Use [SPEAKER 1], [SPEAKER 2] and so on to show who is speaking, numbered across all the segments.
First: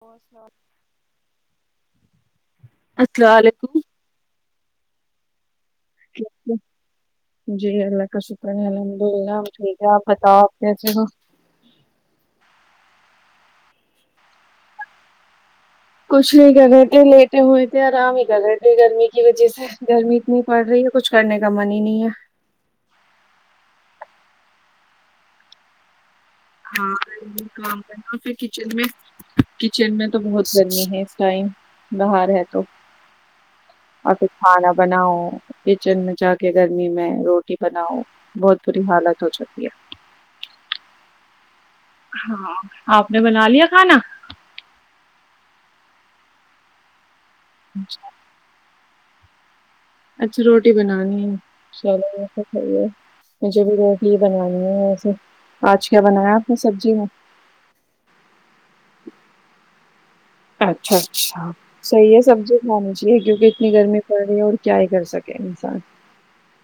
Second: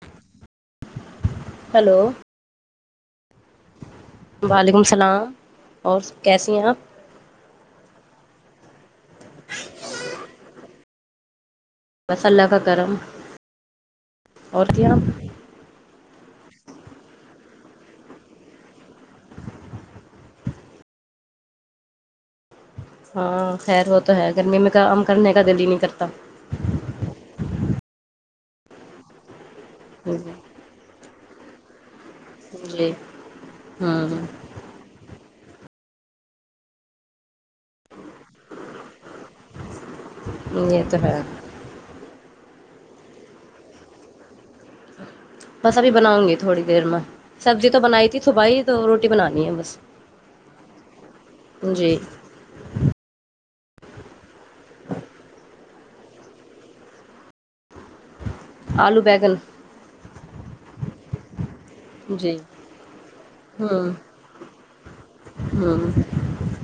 [SPEAKER 1] بس وات
[SPEAKER 2] ہلو
[SPEAKER 1] السلام علیکم
[SPEAKER 2] وعلیکم السلام اور کیسی ہیں آپ
[SPEAKER 1] جی اللہ کا شکر الحمد اللہ ٹھیک ہے آپ بتاؤ آپ کیسے ہو
[SPEAKER 2] بس اللہ کا کرم اور کیا
[SPEAKER 1] کچھ نہیں کر رہے تھے لیٹے ہوئے تھے آرام ہی کر رہے تھے گرمی کی وجہ سے گرمی اتنی پڑ رہی ہے کچھ کرنے کا من ہی نہیں ہے
[SPEAKER 2] ہاں خیر وہ تو ہے گرمی میں کام کرنے کا دل ہی نہیں کرتا
[SPEAKER 1] ہاں یہ کام کرنا پھر کچن میں کچن میں تو بہت گرمی ہے اس ٹائم باہر ہے تو
[SPEAKER 2] جی
[SPEAKER 1] اور پھر
[SPEAKER 2] ہوں
[SPEAKER 1] کھانا بناؤ کچن میں جا کے گرمی میں روٹی بناؤ بہت بری حالت ہو چک ہے
[SPEAKER 2] یہ تو ہے
[SPEAKER 1] ہاں آپ نے بنا لیا کھانا [unintelligible]
[SPEAKER 2] بس ابھی بناؤں گی تھوڑی دیر میں [unintelligible] سبزی تو بنائی تھی ص بائی تو روٹی [unintelligible] روٹی بنانی ہے بس [inaudible]
[SPEAKER 1] اچھا روٹی بنانی ہے ش
[SPEAKER 2] جی
[SPEAKER 1] [unintelligible] مجھے بھی روٹی ہی بنانی ہے ویسے آج کیا بنایا آپ نے سبزی میں [inaudible]
[SPEAKER 2] آلو بیگل [unintelligible]
[SPEAKER 1] اچھا اچھا [inaudible] صحیح ہے سبز کھانی چاہیے کیونکہ اتنی
[SPEAKER 2] ہوں
[SPEAKER 1] گرمی پڑ رہی ہے اور کیا ہی کر سکے انسان
[SPEAKER 2] ہوں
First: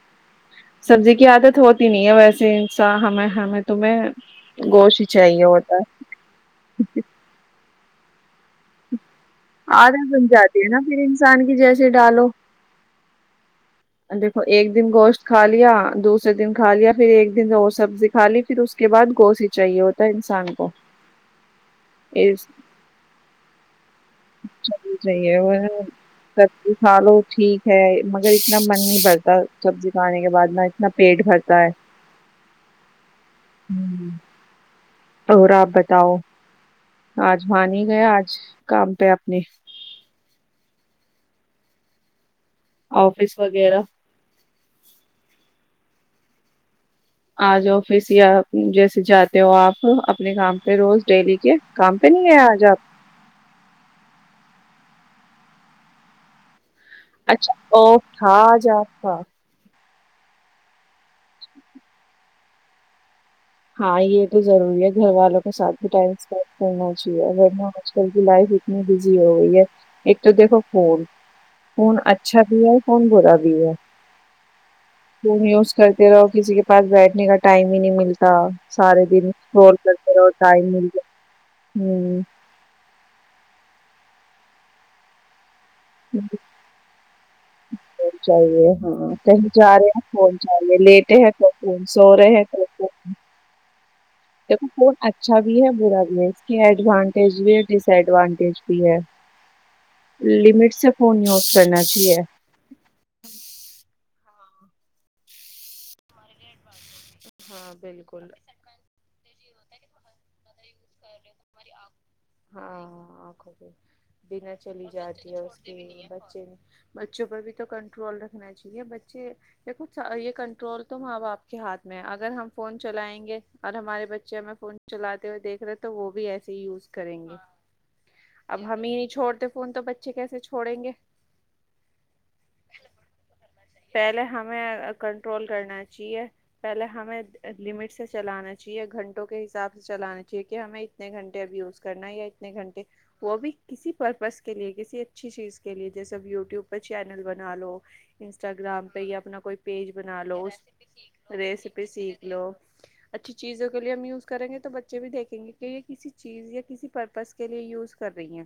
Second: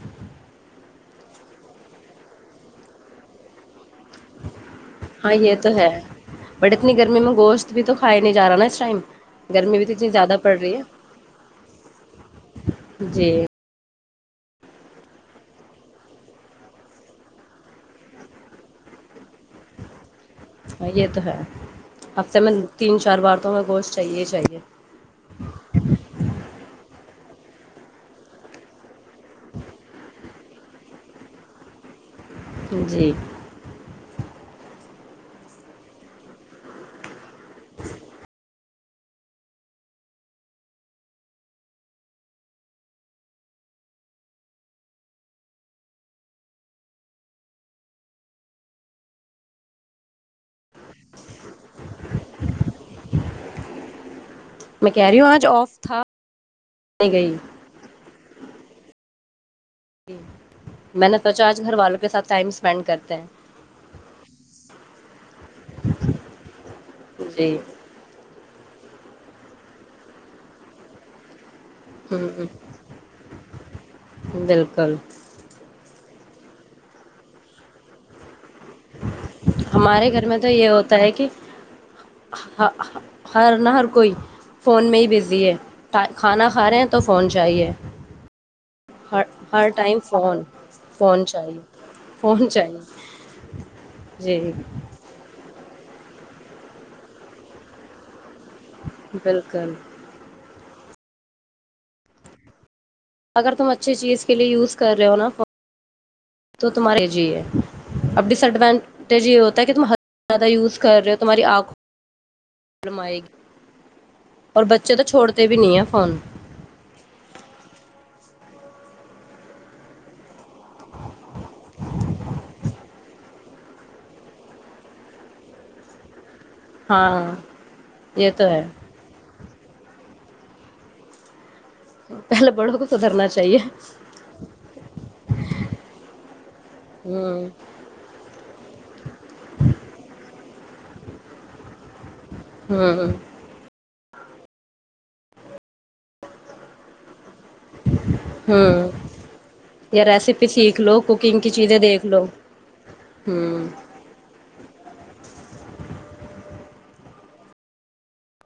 [SPEAKER 1] [unintelligible] سبزی کی عادت ہوتی نہیں ہے ویسے انسا ہمیں ہمیں تمہیں [unintelligible]
[SPEAKER 2] ہاں
[SPEAKER 1] چاہیے
[SPEAKER 2] یہ تو
[SPEAKER 1] ہوتا
[SPEAKER 2] ہے بٹ اتنی گرمی میں گوشت [unintelligible] بھی تو کائے [inaudible]
[SPEAKER 1] آدت بن
[SPEAKER 2] زیادہ پڑ
[SPEAKER 1] جاتی ہے
[SPEAKER 2] رہی
[SPEAKER 1] نا پھر انسان کی جیسے ڈالو
[SPEAKER 2] جی
[SPEAKER 1] دیکھو ایک دن گوشت کھا لیا دوسرے دن کھا لیا پھر ایک دن اور سبزی کھا لی پھر اس کے بعد گوشت ہی چاہیے ہوتا ہے انسان کو
[SPEAKER 2] ہ یہ تو ہے ہفتے میں تین چار بار تو ہوں گا گوشت چاہیے ہی چاہیے
[SPEAKER 1] اچا بھی چیے وہ سی سال ہو ٹھیک ہے مگر اتنا من نہیں بھرتا سبزی کھانے کے بعد نہ اتنا پیٹ بھرتا ہے
[SPEAKER 2] جی
[SPEAKER 1] اور آپ بتاؤ آج مان ہی گیا آج کام پہ اپنے آفس وغیرہ آج آفس یا جیسے جاتے ہو آپ اپنے کام پہ روز ڈیلی کے کام پہ نہیں ہے آج آپ
[SPEAKER 2] میں کہہ رہی ہوں آج آف تھا نہیں گئی
[SPEAKER 1] اچھا اھا جات تھا
[SPEAKER 2] میں نے سوچا آج گھر والوں کے ساتھ ٹائم اسپینڈ کرتے ہیں
[SPEAKER 1] ہاں یہ تو ضروری ہے گھر والوں کے ساتھ بھی ٹائم اسپینڈ کرنا چاہیے اگر
[SPEAKER 2] جی
[SPEAKER 1] میں آج کل کی لائف نہیں بجی ہو گی ہے ایک تو دیکھو فھون فون اچھا
[SPEAKER 2] ہوں
[SPEAKER 1] بھی ہے فون برا بھی ہے
[SPEAKER 2] بالکل
[SPEAKER 1] تو میوز کر رہو کسی کے پاس بیٹھنے کا ٹائم ہی نہیں ملتا سارے دن اسکرول
[SPEAKER 2] ہمارے
[SPEAKER 1] کرتے
[SPEAKER 2] گھر
[SPEAKER 1] رہو
[SPEAKER 2] میں تو یہ
[SPEAKER 1] ٹائم مل
[SPEAKER 2] ہوتا
[SPEAKER 1] جائے۔
[SPEAKER 2] ہے کہ
[SPEAKER 1] ہوں
[SPEAKER 2] ہر نہ ہر کوئی فون میں ہی بزی ہے کھانا کھا رہے ہیں تو فون چاہیے
[SPEAKER 1] فون چاہیے ہاں
[SPEAKER 2] ہر
[SPEAKER 1] کہ
[SPEAKER 2] ہر
[SPEAKER 1] جا
[SPEAKER 2] ٹائم
[SPEAKER 1] رہے فون ج رہے لیٹ
[SPEAKER 2] فون
[SPEAKER 1] ہے کو
[SPEAKER 2] چاہیے
[SPEAKER 1] فون سو رہے ہیں
[SPEAKER 2] فون
[SPEAKER 1] کو
[SPEAKER 2] چاہیے
[SPEAKER 1] فون
[SPEAKER 2] جی
[SPEAKER 1] دیکھو فن اچھا بھی ہے کیڈانٹیج بھی ڈسڈانٹی [unintelligible] بھی ہے
[SPEAKER 2] بالکل
[SPEAKER 1] لمٹ اس سے فون یوز کرنا چاہیے
[SPEAKER 2] اگر تم اچھی چیز کے لیے یوز کر رہے ہو نا فون تو تمہارے جی ہے
[SPEAKER 1] ہاں بالکل
[SPEAKER 2] اب ڈس ایڈوانٹیج یہ ہوتا کہ تم زیادہ یز کرے ہو تمہاری آنکھ کو
[SPEAKER 1] ہاں بنا
[SPEAKER 2] اور
[SPEAKER 1] چلی
[SPEAKER 2] بچے تو
[SPEAKER 1] جاتی ہے
[SPEAKER 2] چھوڑتے بھی
[SPEAKER 1] اس کے
[SPEAKER 2] نہیں ہیں فون
[SPEAKER 1] بچے بچوں پر بھی تو کنٹرول نا چاہیے بچے کچھ یہ کنٹرول تو ماں ا باپ کے ہاتھ میں اگر ہم فون چلائیں گے اور ہمارے بچے ہمیں فون چلاتے ہوئے دیکھ رہے تو وہ بھی ایسے ہی کریں
[SPEAKER 2] ہاں
[SPEAKER 1] گے
[SPEAKER 2] یہ تو
[SPEAKER 1] اب
[SPEAKER 2] ہے
[SPEAKER 1] ہمیں نہیں چھوڑتے فون تو بچے کیسے چھوڑیں گے
[SPEAKER 2] پہلے بڑوں کو سدھرنا چاہیے
[SPEAKER 1] پہلے ہمیں کنٹرول کرنا چاہیے پہلے ہمیں
[SPEAKER 2] ہوں
[SPEAKER 1] لمٹ سے چلانا چاہیے گھنٹوں کے حساب سے چلانا چاہیے کہ ہمیں اتنے گھنٹے ابھی کرنا یا اتنے گھنٹے
[SPEAKER 2] ہوں
[SPEAKER 1] وہ بھی کسی پرپز کے لیے کسی اچھی چیز کے لیے جیسے یوٹیوب پہ چینل بنا لو انسٹاگرام
[SPEAKER 2] ہوں
[SPEAKER 1] پہ یا اپنا کوئی پیج
[SPEAKER 2] یا
[SPEAKER 1] بنا لو
[SPEAKER 2] ریسیپی
[SPEAKER 1] اس
[SPEAKER 2] سیکھ لو کوکنگ کی چیزیں
[SPEAKER 1] ریسیپی
[SPEAKER 2] دیکھ
[SPEAKER 1] سیکھ لو اچھی
[SPEAKER 2] ہوں
[SPEAKER 1] چیزوں کے لیے ہم یوز کریں گے تو بچے بھی دیکھیں گے کہ یہ کسی چیز یا کسی پرپز کے لیے یوز کر رہی ہیں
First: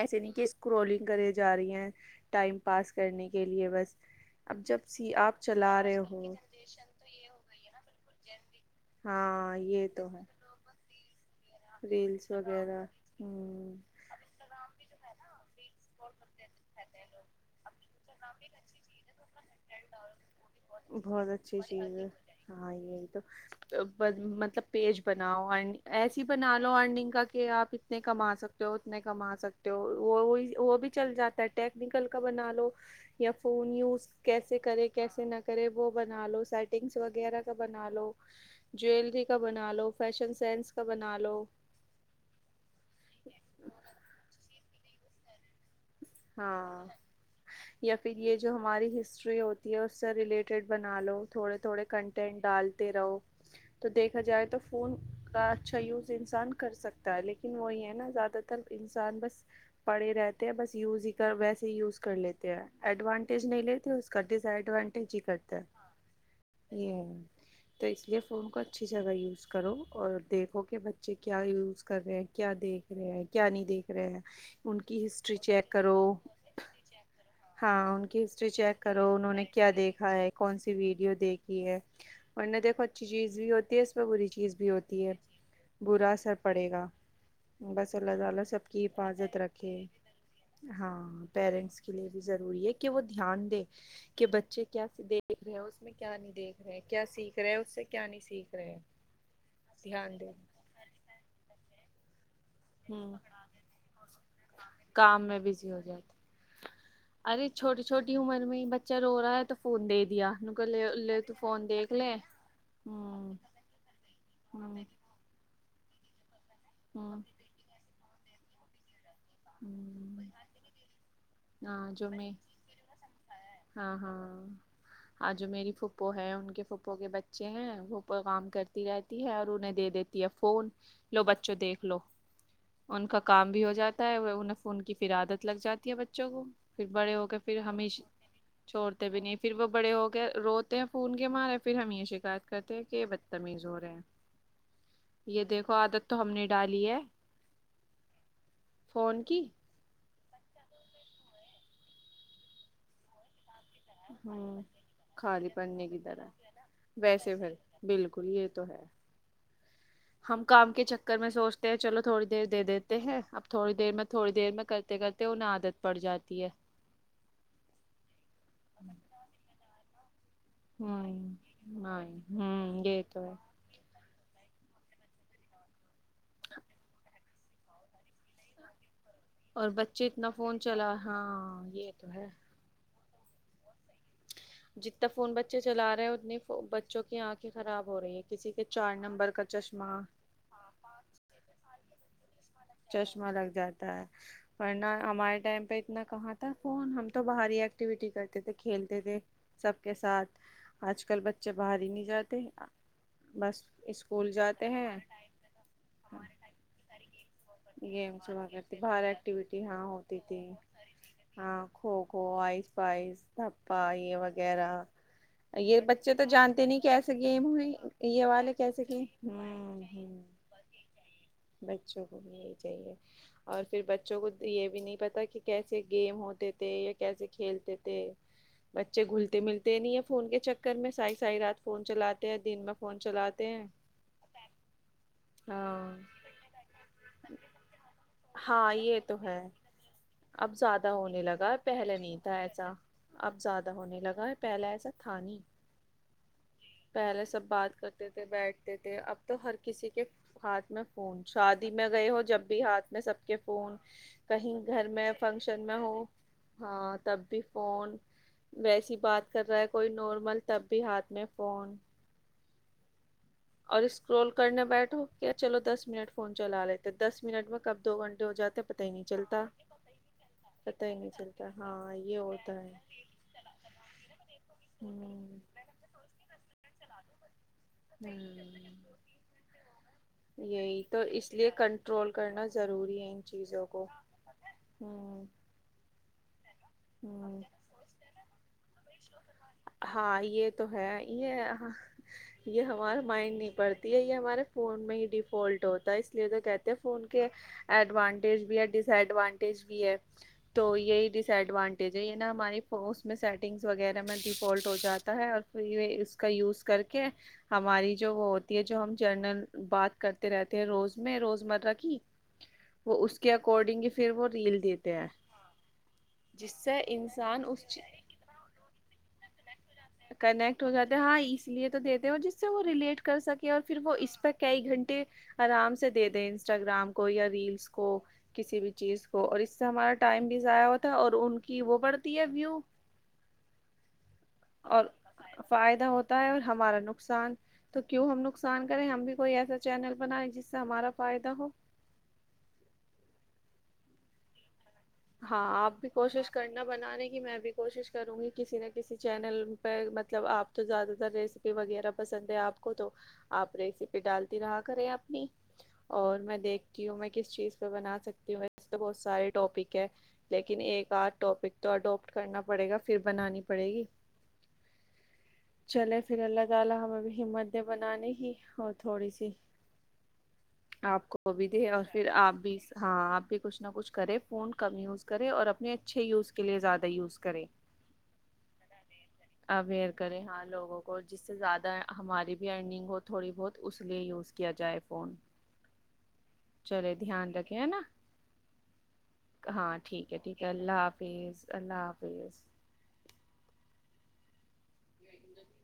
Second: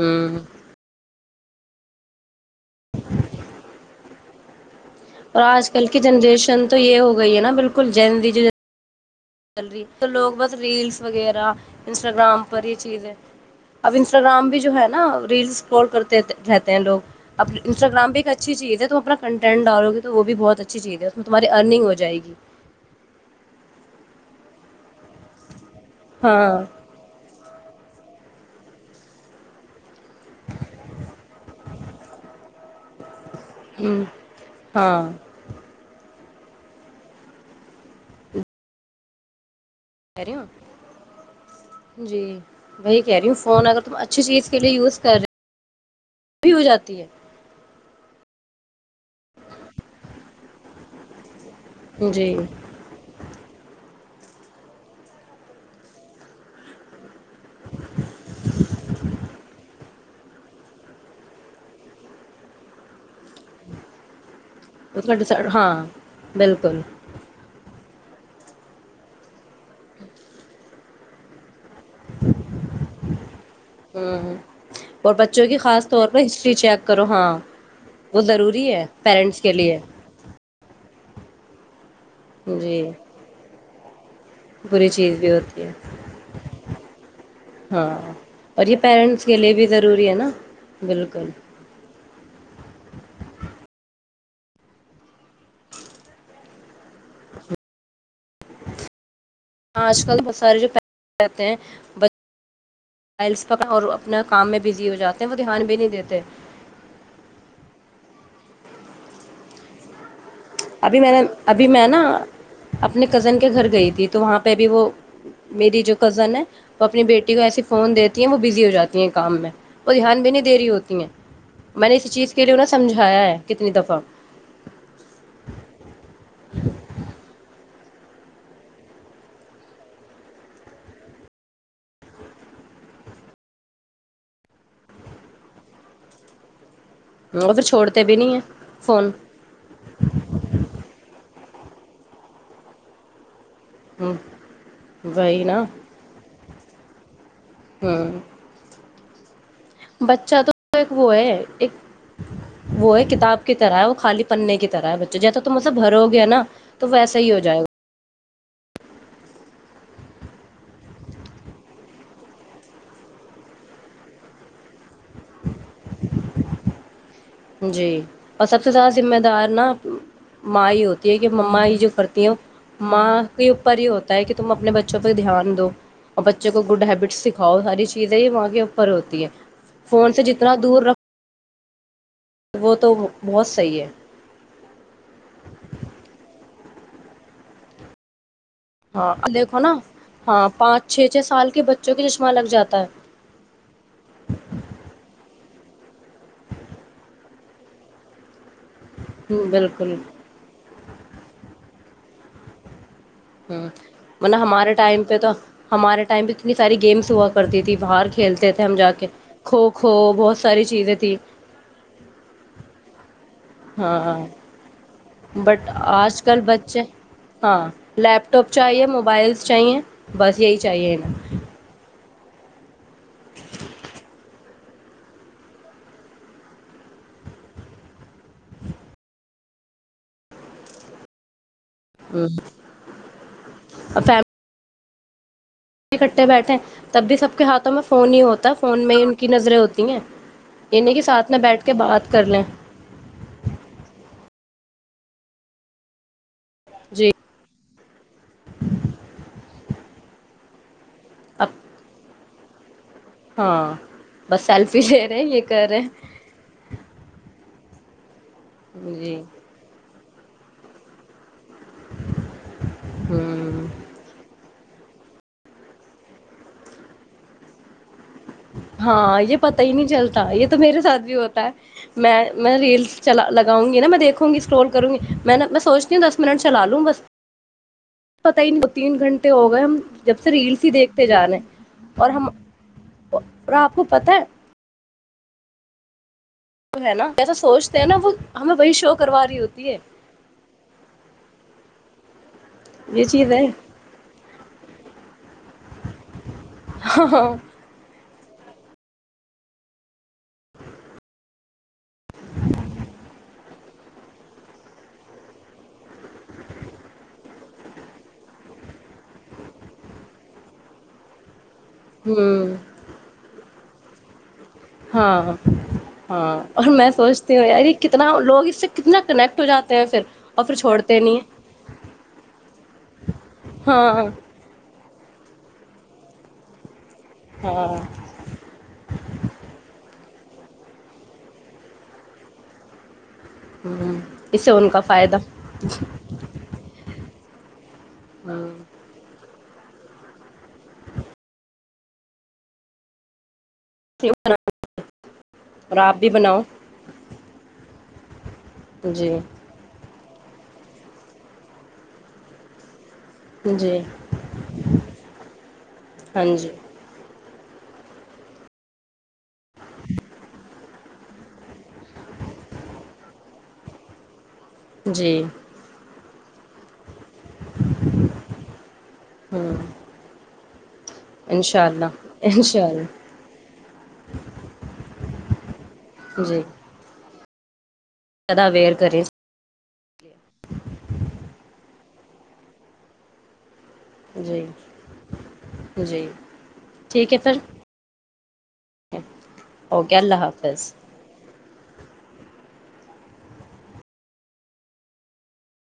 [SPEAKER 1] ایسے نہیں کہ اسکرولنگ کرے جا رہی ہیں ٹائم پاس کرنے کے لیے بس اب جب سی آپ
[SPEAKER 2] اور آج
[SPEAKER 1] چلا
[SPEAKER 2] کل
[SPEAKER 1] رہے
[SPEAKER 2] کی
[SPEAKER 1] ہو
[SPEAKER 2] جنریشن تو یہ ہو گئی ہے نا بالکل ج
[SPEAKER 1] ہاں
[SPEAKER 2] چل رہی
[SPEAKER 1] یہ
[SPEAKER 2] تو
[SPEAKER 1] ہے
[SPEAKER 2] لوگ بس ریلس وغیرہ
[SPEAKER 1] ریلس
[SPEAKER 2] انسٹاگررام پر یہ
[SPEAKER 1] وغیرہ
[SPEAKER 2] چیز ہے
[SPEAKER 1] ہوں
[SPEAKER 2] اب انسٹاگرام بھی جو ہے نا ریلس اسور کرتے رہتے ہیں لوگ اب انسٹاگرام اچھی چیز ہے تو اپنا کن ٹ ڈالو گی تو وہ بھی بہت اچھی چیز ہے اس میں
[SPEAKER 1] بہت
[SPEAKER 2] تمہاری
[SPEAKER 1] اچھی
[SPEAKER 2] ارنگ ہو
[SPEAKER 1] چیز
[SPEAKER 2] جائے
[SPEAKER 1] ہے
[SPEAKER 2] گی
[SPEAKER 1] مطلب پیج بناؤ اینڈ ایسی بنا
[SPEAKER 2] ہاں
[SPEAKER 1] لو ارننگ کا کہ آپ کتنے کما سکتے ہو اتنے کما سکتے ہو وہ وہ وہ بھی چل جاتا ہے ٹیکنیکل کا بنا لو یا فون
[SPEAKER 2] ہوں
[SPEAKER 1] وز [unintelligible] کیسے کرے
[SPEAKER 2] ہاں
[SPEAKER 1] کیسے نہ کرے وہ ب بنا لو سیٹنگس وغیرہ کا بنا لو جیلری کا بنا لو
[SPEAKER 2] کہہ
[SPEAKER 1] فیشن
[SPEAKER 2] رہی
[SPEAKER 1] سے لو
[SPEAKER 2] ہ جی وہی کہہ رہی ہ فون اگر تم اچھی چیز کے لیے یوز کر رہے بھی ہو
[SPEAKER 1] ہاں
[SPEAKER 2] جاتی ہے
[SPEAKER 1] یا پھر یہ جو ہماری ہسٹری ہوتی ہے اس سے ریلیٹڈ بنا لو تھوڑے تھوڑے
[SPEAKER 2] ہے جی
[SPEAKER 1] کنٹینٹ ڈالتے رہو تو دیکھ ھا جائے تو فون کا اچھا یوز انسان کر سکتا ہے لیکن وہی ہے نا زیادہ تر انسان بس پڑے رہتے ہیں بس یز ہی ویسے ہی یوز کر لیتے ہیں ایڈوانٹیج نہیں لیتے اس کا ڈس
[SPEAKER 2] اس
[SPEAKER 1] ایڈانٹیج
[SPEAKER 2] کا
[SPEAKER 1] ہی
[SPEAKER 2] ڈس
[SPEAKER 1] کرتا
[SPEAKER 2] ہاں
[SPEAKER 1] ہے
[SPEAKER 2] بالکل
[SPEAKER 1] یہ تو اس لیے فون کو اچھی جگہ یوز کرو اور دیکھو کہ بچے کیا یوز کر رہے ہیں کیا دیکھ رہے ہیں کیا نہیں دیکھ رہے ہیں
[SPEAKER 2] ہوں
[SPEAKER 1] ان کی
[SPEAKER 2] اور
[SPEAKER 1] ہسٹری
[SPEAKER 2] بچوں کی
[SPEAKER 1] چیک
[SPEAKER 2] خاص طور پر ہسٹری چیک کرو ہاں وہ ضروری ہے پیرنٹس کے لیے
[SPEAKER 1] ویڈیو دیکھی ہے اورن دیکھو
[SPEAKER 2] جی
[SPEAKER 1] اچھی چیز بھی ہوتی ہے واہی چیز بھی
[SPEAKER 2] بری
[SPEAKER 1] ہوتی ہے
[SPEAKER 2] چیز بھی ہوتی ہے
[SPEAKER 1] بڑا آسر پڑیگا بس
[SPEAKER 2] ہاں
[SPEAKER 1] اللہ تلا سب
[SPEAKER 2] اور یہ
[SPEAKER 1] کی
[SPEAKER 2] پیرنٹس
[SPEAKER 1] حفاظت
[SPEAKER 2] کے لیے بھی
[SPEAKER 1] رکھے
[SPEAKER 2] ضروری ہے نا
[SPEAKER 1] ہاں
[SPEAKER 2] بالکل
[SPEAKER 1] پیرنٹس کے لیے ضروری ہے کہ وہ دھیان دے کہ بچے کیا دیکھ رہے اس میں کیا نہیں دیکھ رہے کیا سیکھ رہے اس سے کیا نہیں سیکھ رہے
[SPEAKER 2] آج کل بت سارے جو پسے رہتے ہیں
[SPEAKER 1] ہوں
[SPEAKER 2] فائلس پکیں اور اپنا کام میں بزی ہو جاتے
[SPEAKER 1] کام
[SPEAKER 2] ہیں وہ
[SPEAKER 1] میں
[SPEAKER 2] دھیان
[SPEAKER 1] بزی
[SPEAKER 2] بھی
[SPEAKER 1] ہو
[SPEAKER 2] نہیں
[SPEAKER 1] جاتے
[SPEAKER 2] دیتے
[SPEAKER 1] ارے چھوٹی چھوٹی عمر میں ہی بچہ رو رہا ہے تو فون دے دیا ان کو لے
[SPEAKER 2] ابھی میں نے
[SPEAKER 1] لے تو
[SPEAKER 2] ابھی
[SPEAKER 1] فون
[SPEAKER 2] میں
[SPEAKER 1] دیکھ
[SPEAKER 2] نا
[SPEAKER 1] لے
[SPEAKER 2] اپنے
[SPEAKER 1] ہوں
[SPEAKER 2] کزن کے گھر گئی تھی تو وہاں پہ پ بھی
[SPEAKER 1] ہوں
[SPEAKER 2] وہ میری جو کزن ہے وہ اپنی
[SPEAKER 1] ہوں
[SPEAKER 2] بیٹی کو ایسے فون دیتے کہ وہ بزی جاتے کام میں وہ دھیان
[SPEAKER 1] ہوں
[SPEAKER 2] بھی نہیں دے رہی ہوتی ہیں میں
[SPEAKER 1] ہاں
[SPEAKER 2] نے اس
[SPEAKER 1] جو
[SPEAKER 2] چیز کے لیے سمجھایا ہے کتنی
[SPEAKER 1] ہاں
[SPEAKER 2] دفعہ
[SPEAKER 1] ہاں ہاں جو میری پھپھو ہے ان کے پھوپھ کے بچے ہیں پھپ کام کرتی رہتی ہے اور انہیں دے دیتی ہے فون لو بچوں دیکھ لو ان کا کام بھی ہو جاتا ان کی فھر عادت لگ جاتی ہے بچوں کو پھر بڑے ہو کے
[SPEAKER 2] اور
[SPEAKER 1] پھر ہممیش
[SPEAKER 2] چھوڑتے بھی نہیں ہیں
[SPEAKER 1] چھوڑتے
[SPEAKER 2] فون
[SPEAKER 1] بھی نہیں پھر وہ بڑے ہو کے روتے ہیں فون کے مارے پھر ہم یہ شکایت کرتے ہیں کہ تمیز ہو رہے ہیں
[SPEAKER 2] ہ وہی
[SPEAKER 1] یہ
[SPEAKER 2] نا
[SPEAKER 1] دیکھو عادت تو ہم نے ڈالی ہے
[SPEAKER 2] ہ
[SPEAKER 1] فون کی
[SPEAKER 2] بچہ تو ایک وہ ہے ایک وہ ہے کتاب کی طرح ہے وہ خالی پننے کی طرح ہے بچے جیسا تم سے بھر ہو گیا نا تو ویسا ہی ہو جائے گا
[SPEAKER 1] ب یہ تو ہے ہم کام کے چکر میں سوچتے ہیں چلو تھوڑی دیر دے دیتے ہیں اب تھوڑی دیر میں تھوڑی دیر میں کرتے کرتے انہیں عادت پڑ جاتی ہے
[SPEAKER 2] جی اور سب سے زیادہ ذمہ دار نا ماں یہ ہوتی ہے کہ ما یہ جو کرتی ہیں ماں
[SPEAKER 1] تو ہے
[SPEAKER 2] کے اوپر یہ ہوتا ہے کہ تم اپنے بچوں پہ دھیان دو اور بچوں کو گڈ ہیبٹس سکھاؤ ساری چیزیں یہ وہاں کے اوپر ہوتی ہے
[SPEAKER 1] اور بچے
[SPEAKER 2] سے
[SPEAKER 1] اتنا فون
[SPEAKER 2] جتنا دور
[SPEAKER 1] چلا
[SPEAKER 2] رکھو
[SPEAKER 1] ہاں ایک
[SPEAKER 2] وہ تو بہت صحیح ہے
[SPEAKER 1] جتنا فون بچے چلا رہے ہیں اتنے بچوں کی آنکھیں خراب ہو رہی ہیں
[SPEAKER 2] ہاں ال ہو نا ہاں پانچ چھ چھ سال کے بچے جوونک
[SPEAKER 1] چشمہ لگ جاتا ہے ورنہ ہمارے ٹائم اتنا کہاں تھا فون ہم تو باہر ہی ایکٹیویٹی کرتے تھے کھیلتے تھے سب
[SPEAKER 2] بالکل
[SPEAKER 1] کے ساتھ آج کل بچے باہر ہی نہیں جاتے
[SPEAKER 2] ہ
[SPEAKER 1] بس اسکول
[SPEAKER 2] من
[SPEAKER 1] جاتے
[SPEAKER 2] ہمارے
[SPEAKER 1] ہیں
[SPEAKER 2] ٹائم پہ تو ہمارے ٹائم پہ کتنی ساری گیمس ہوا کرتی تھی باہر
[SPEAKER 1] گیم ہوا
[SPEAKER 2] کھیلتے تھے ہم
[SPEAKER 1] کرتی
[SPEAKER 2] جا
[SPEAKER 1] باہر
[SPEAKER 2] کے
[SPEAKER 1] ایکٹیوٹی
[SPEAKER 2] کھو
[SPEAKER 1] ہاں
[SPEAKER 2] کھو
[SPEAKER 1] ہوتی
[SPEAKER 2] بہت
[SPEAKER 1] تھی
[SPEAKER 2] ساری چیزیں تھی
[SPEAKER 1] ہاں کھو کو فائیو پپا یہ
[SPEAKER 2] ہاں
[SPEAKER 1] وغیرہ
[SPEAKER 2] بٹ
[SPEAKER 1] یہ بچے
[SPEAKER 2] آج
[SPEAKER 1] تو
[SPEAKER 2] کل
[SPEAKER 1] جانتے نہیں
[SPEAKER 2] بچے
[SPEAKER 1] کہ ایسے گیم
[SPEAKER 2] ہاں
[SPEAKER 1] ہوئے یہ
[SPEAKER 2] لیپ ٹاپ
[SPEAKER 1] والے کیسے
[SPEAKER 2] چاہیے موبائلس چاہیے
[SPEAKER 1] گم ہ
[SPEAKER 2] بس یہی چاہیے انہیں
[SPEAKER 1] بچوں چاہے اور پھر بچوں کو یہ بھی نہیں پتا کہ کیسے گیم ہوتے تھے یا کیسے کھیلتے تھے بچے گھلتے ملتے نہیں ہے فون کے چکر میں سائی سائی رات فون چلاتے ہیں دن میں فون چلاتے ہیں ہاں
[SPEAKER 2] کٹے بیٹھے تب بھی سب کے ہاتھوں میں فون ہی ہوتا ہے
[SPEAKER 1] ہاں
[SPEAKER 2] فون میں
[SPEAKER 1] یہ
[SPEAKER 2] ہی
[SPEAKER 1] تو
[SPEAKER 2] ان کی
[SPEAKER 1] ہے
[SPEAKER 2] نظریں ہوتی ہیں
[SPEAKER 1] اب
[SPEAKER 2] یہ
[SPEAKER 1] زیادہ
[SPEAKER 2] نہیں کہ
[SPEAKER 1] ہونے
[SPEAKER 2] ساتھ میں
[SPEAKER 1] لگا ہے
[SPEAKER 2] بیٹھ کے
[SPEAKER 1] پہلے
[SPEAKER 2] بات
[SPEAKER 1] نہیں
[SPEAKER 2] کر
[SPEAKER 1] تھا
[SPEAKER 2] لیں
[SPEAKER 1] ایسا اب زیادہ ہونے لگا ہے پہلاے ایسا تھتانی
[SPEAKER 2] جی
[SPEAKER 1] پہلے سب بات کرتے تھے بیٹھتے تھے اب تو ہر کسی کے ہاتھ میں فون
[SPEAKER 2] اب
[SPEAKER 1] شادی میں گئے ہو جب [unintelligible] میں سب کے
[SPEAKER 2] ہاں
[SPEAKER 1] فون
[SPEAKER 2] بس
[SPEAKER 1] کہیں
[SPEAKER 2] سیلفی
[SPEAKER 1] گھر
[SPEAKER 2] لے
[SPEAKER 1] میں
[SPEAKER 2] رہے ہیں یہ کر
[SPEAKER 1] فنکشن میں
[SPEAKER 2] رہے
[SPEAKER 1] ہو ہاں تب بھی ف فون
[SPEAKER 2] ہیں
[SPEAKER 1] ویسی
[SPEAKER 2] جی
[SPEAKER 1] بات کر رہا ہے کوئی نارم مل تب بھی ہاتھ میں فون
[SPEAKER 2] ہوں
[SPEAKER 1] اور اسکرول کرنے بیٹھ ک چلو دس منٹ فون چلا لیتے دس منٹ میں کب دو گھنٹے ہو جاتے پتہ ہی نہیں
[SPEAKER 2] ہاں یہ
[SPEAKER 1] چلتا
[SPEAKER 2] پتا ہی نہیں چلتا یہ تو میرے
[SPEAKER 1] پتہ ہی
[SPEAKER 2] ساتھ
[SPEAKER 1] نہیں
[SPEAKER 2] بھی ہوتا
[SPEAKER 1] چلتا
[SPEAKER 2] ہے
[SPEAKER 1] ہاں
[SPEAKER 2] میں
[SPEAKER 1] یہ ہوتا
[SPEAKER 2] میں
[SPEAKER 1] ہے
[SPEAKER 2] ریل چ لگاؤں گی نا میں دیکھوں گی اسٹرول کروں گی میں
[SPEAKER 1] ہوں،
[SPEAKER 2] نا میں سوچتی ہوں دس منٹ چلا لوں بس پت ہی نہیں دو
[SPEAKER 1] ہوں،
[SPEAKER 2] تین گھنٹے ہو گئے ہم جب سے ریلس ہی
[SPEAKER 1] یہی تو
[SPEAKER 2] دیکھتے جا
[SPEAKER 1] اس
[SPEAKER 2] رہے
[SPEAKER 1] لیے
[SPEAKER 2] ہیں اور
[SPEAKER 1] کنٹرول
[SPEAKER 2] ہم
[SPEAKER 1] کرنا ضروری ہے ان چیزوں
[SPEAKER 2] آپ کو پت ہے
[SPEAKER 1] ہوں
[SPEAKER 2] وہ ہے نا
[SPEAKER 1] ہوں
[SPEAKER 2] جیسا سوچتے ہیں نا وہ ہمیں وہی شو کروا رہی ہوتی ہے
[SPEAKER 1] ہاں یہ تو ہے یہ یہ ہمارا
[SPEAKER 2] چیز
[SPEAKER 1] مائنڈ
[SPEAKER 2] ہے
[SPEAKER 1] نہیں پڑتی ہے یہ ہمارے فون میں ہی ڈیفالٹ ہوتا ہے اس لیے تو کہتے
[SPEAKER 2] ہاں
[SPEAKER 1] فون
[SPEAKER 2] ہاں
[SPEAKER 1] کے ایڈوان بھی ہے ڈس ایڈوانٹیج بھی ہے تو یہی وانٹیج ہے یہ نا ہماری میں سیٹنگس وغیرہ میں ڈیفالٹ ہو جاتا ہے اور پھر اس کا یوز کر کے ہماری جو وہ ہوتی ہے جو ہم جرنل بات کرتے رہتے ہیں روز میں روزمرہ رکھی
[SPEAKER 2] ہوں
[SPEAKER 1] وہ اس کے اگر ڈنگی پھر وہ ریل دیتے ہیں
[SPEAKER 2] ہاں ہاں
[SPEAKER 1] جس
[SPEAKER 2] اور
[SPEAKER 1] سے
[SPEAKER 2] میں سوچتی
[SPEAKER 1] انسان
[SPEAKER 2] ہوں
[SPEAKER 1] اس
[SPEAKER 2] یار
[SPEAKER 1] چی-
[SPEAKER 2] کتنا لوگ اس سے کتنا کنیکٹ جاتا
[SPEAKER 1] کنیکٹ ہو جاتے ہیں ہاں اس لیے تو دیتے ہیں اور جس سے وہ ریلیٹ کر سکے اور پھر وہ
[SPEAKER 2] ہاں
[SPEAKER 1] اس پہ کئی گھنٹے آرام سے دے دیں انسٹاگرام کو یا
[SPEAKER 2] ہاں
[SPEAKER 1] ریلس کو کسی بھی چیز کو اور اس سے ہمارے ٹائم بھی ضائع ہوتا ہے اور ان کی وہ بڑتی ہے ویو
[SPEAKER 2] ہوں اس سے ان کا
[SPEAKER 1] اور
[SPEAKER 2] فائدہ
[SPEAKER 1] فائدہ ہوتا ہے اور ہمارا نقصان تو کیوں ہم نقصان کریں ہم بھی کوئی ایسا چینل بنائے جس سے ہمارا فائدہ ہو
[SPEAKER 2] س
[SPEAKER 1] ہاں آپ بھی کوشش کرنا بنانے کی میں بھی کوشش کروں گی کسی نہ کسی
[SPEAKER 2] جی
[SPEAKER 1] چینل پہ مطلب آپ تو زیادہ تر ریسیپی وغیرہ پسند ہے آپ کو تو آپ
[SPEAKER 2] جی
[SPEAKER 1] ریسیپی ڈالتی رہا کریں اپنی اور
[SPEAKER 2] ہاں
[SPEAKER 1] میں
[SPEAKER 2] جی
[SPEAKER 1] دیکھتی ہوں میں کس چیز بنا سکتی ہوںس تو بہت سارےٹاپک لیکن ایک آدھ ٹاپک تو اڈوپٹ کرنا پڑے گا پھر بنانی پڑے گی
[SPEAKER 2] جی
[SPEAKER 1] چلے پھر اللہالا ہم بھی ہمت د بنانی ہی اور تھوڑی سی
[SPEAKER 2] ہوں
[SPEAKER 1] آپ کو بھی
[SPEAKER 2] انشاء
[SPEAKER 1] دے اور پھر
[SPEAKER 2] اللہ
[SPEAKER 1] آپ بھی
[SPEAKER 2] انشاء اللہ
[SPEAKER 1] ہاں آپ بھی کچھ نہ کچھ کرے فون کم یوز کرے اور اپنے اچھے یوز کے
[SPEAKER 2] جی
[SPEAKER 1] لیے زیادہ یوز کر کریں
[SPEAKER 2] زیادہ اویئر کریں
[SPEAKER 1] اوئر کرے ہاں لوگوں کو جس سے زیادہ ہماری بھی اینڈنگ ہو تھوڑی بہت اس لیے یوز
[SPEAKER 2] جی
[SPEAKER 1] کیا جائے فون
[SPEAKER 2] جی
[SPEAKER 1] چلے
[SPEAKER 2] ٹھیک ہے
[SPEAKER 1] دھیان
[SPEAKER 2] پھر
[SPEAKER 1] رکھیں نا ہاں
[SPEAKER 2] اوکے
[SPEAKER 1] ٹھیک ہے
[SPEAKER 2] اللہ
[SPEAKER 1] ٹھیک ہے
[SPEAKER 2] حافظ
[SPEAKER 1] اللہ حافظ اللہ لہ حافظ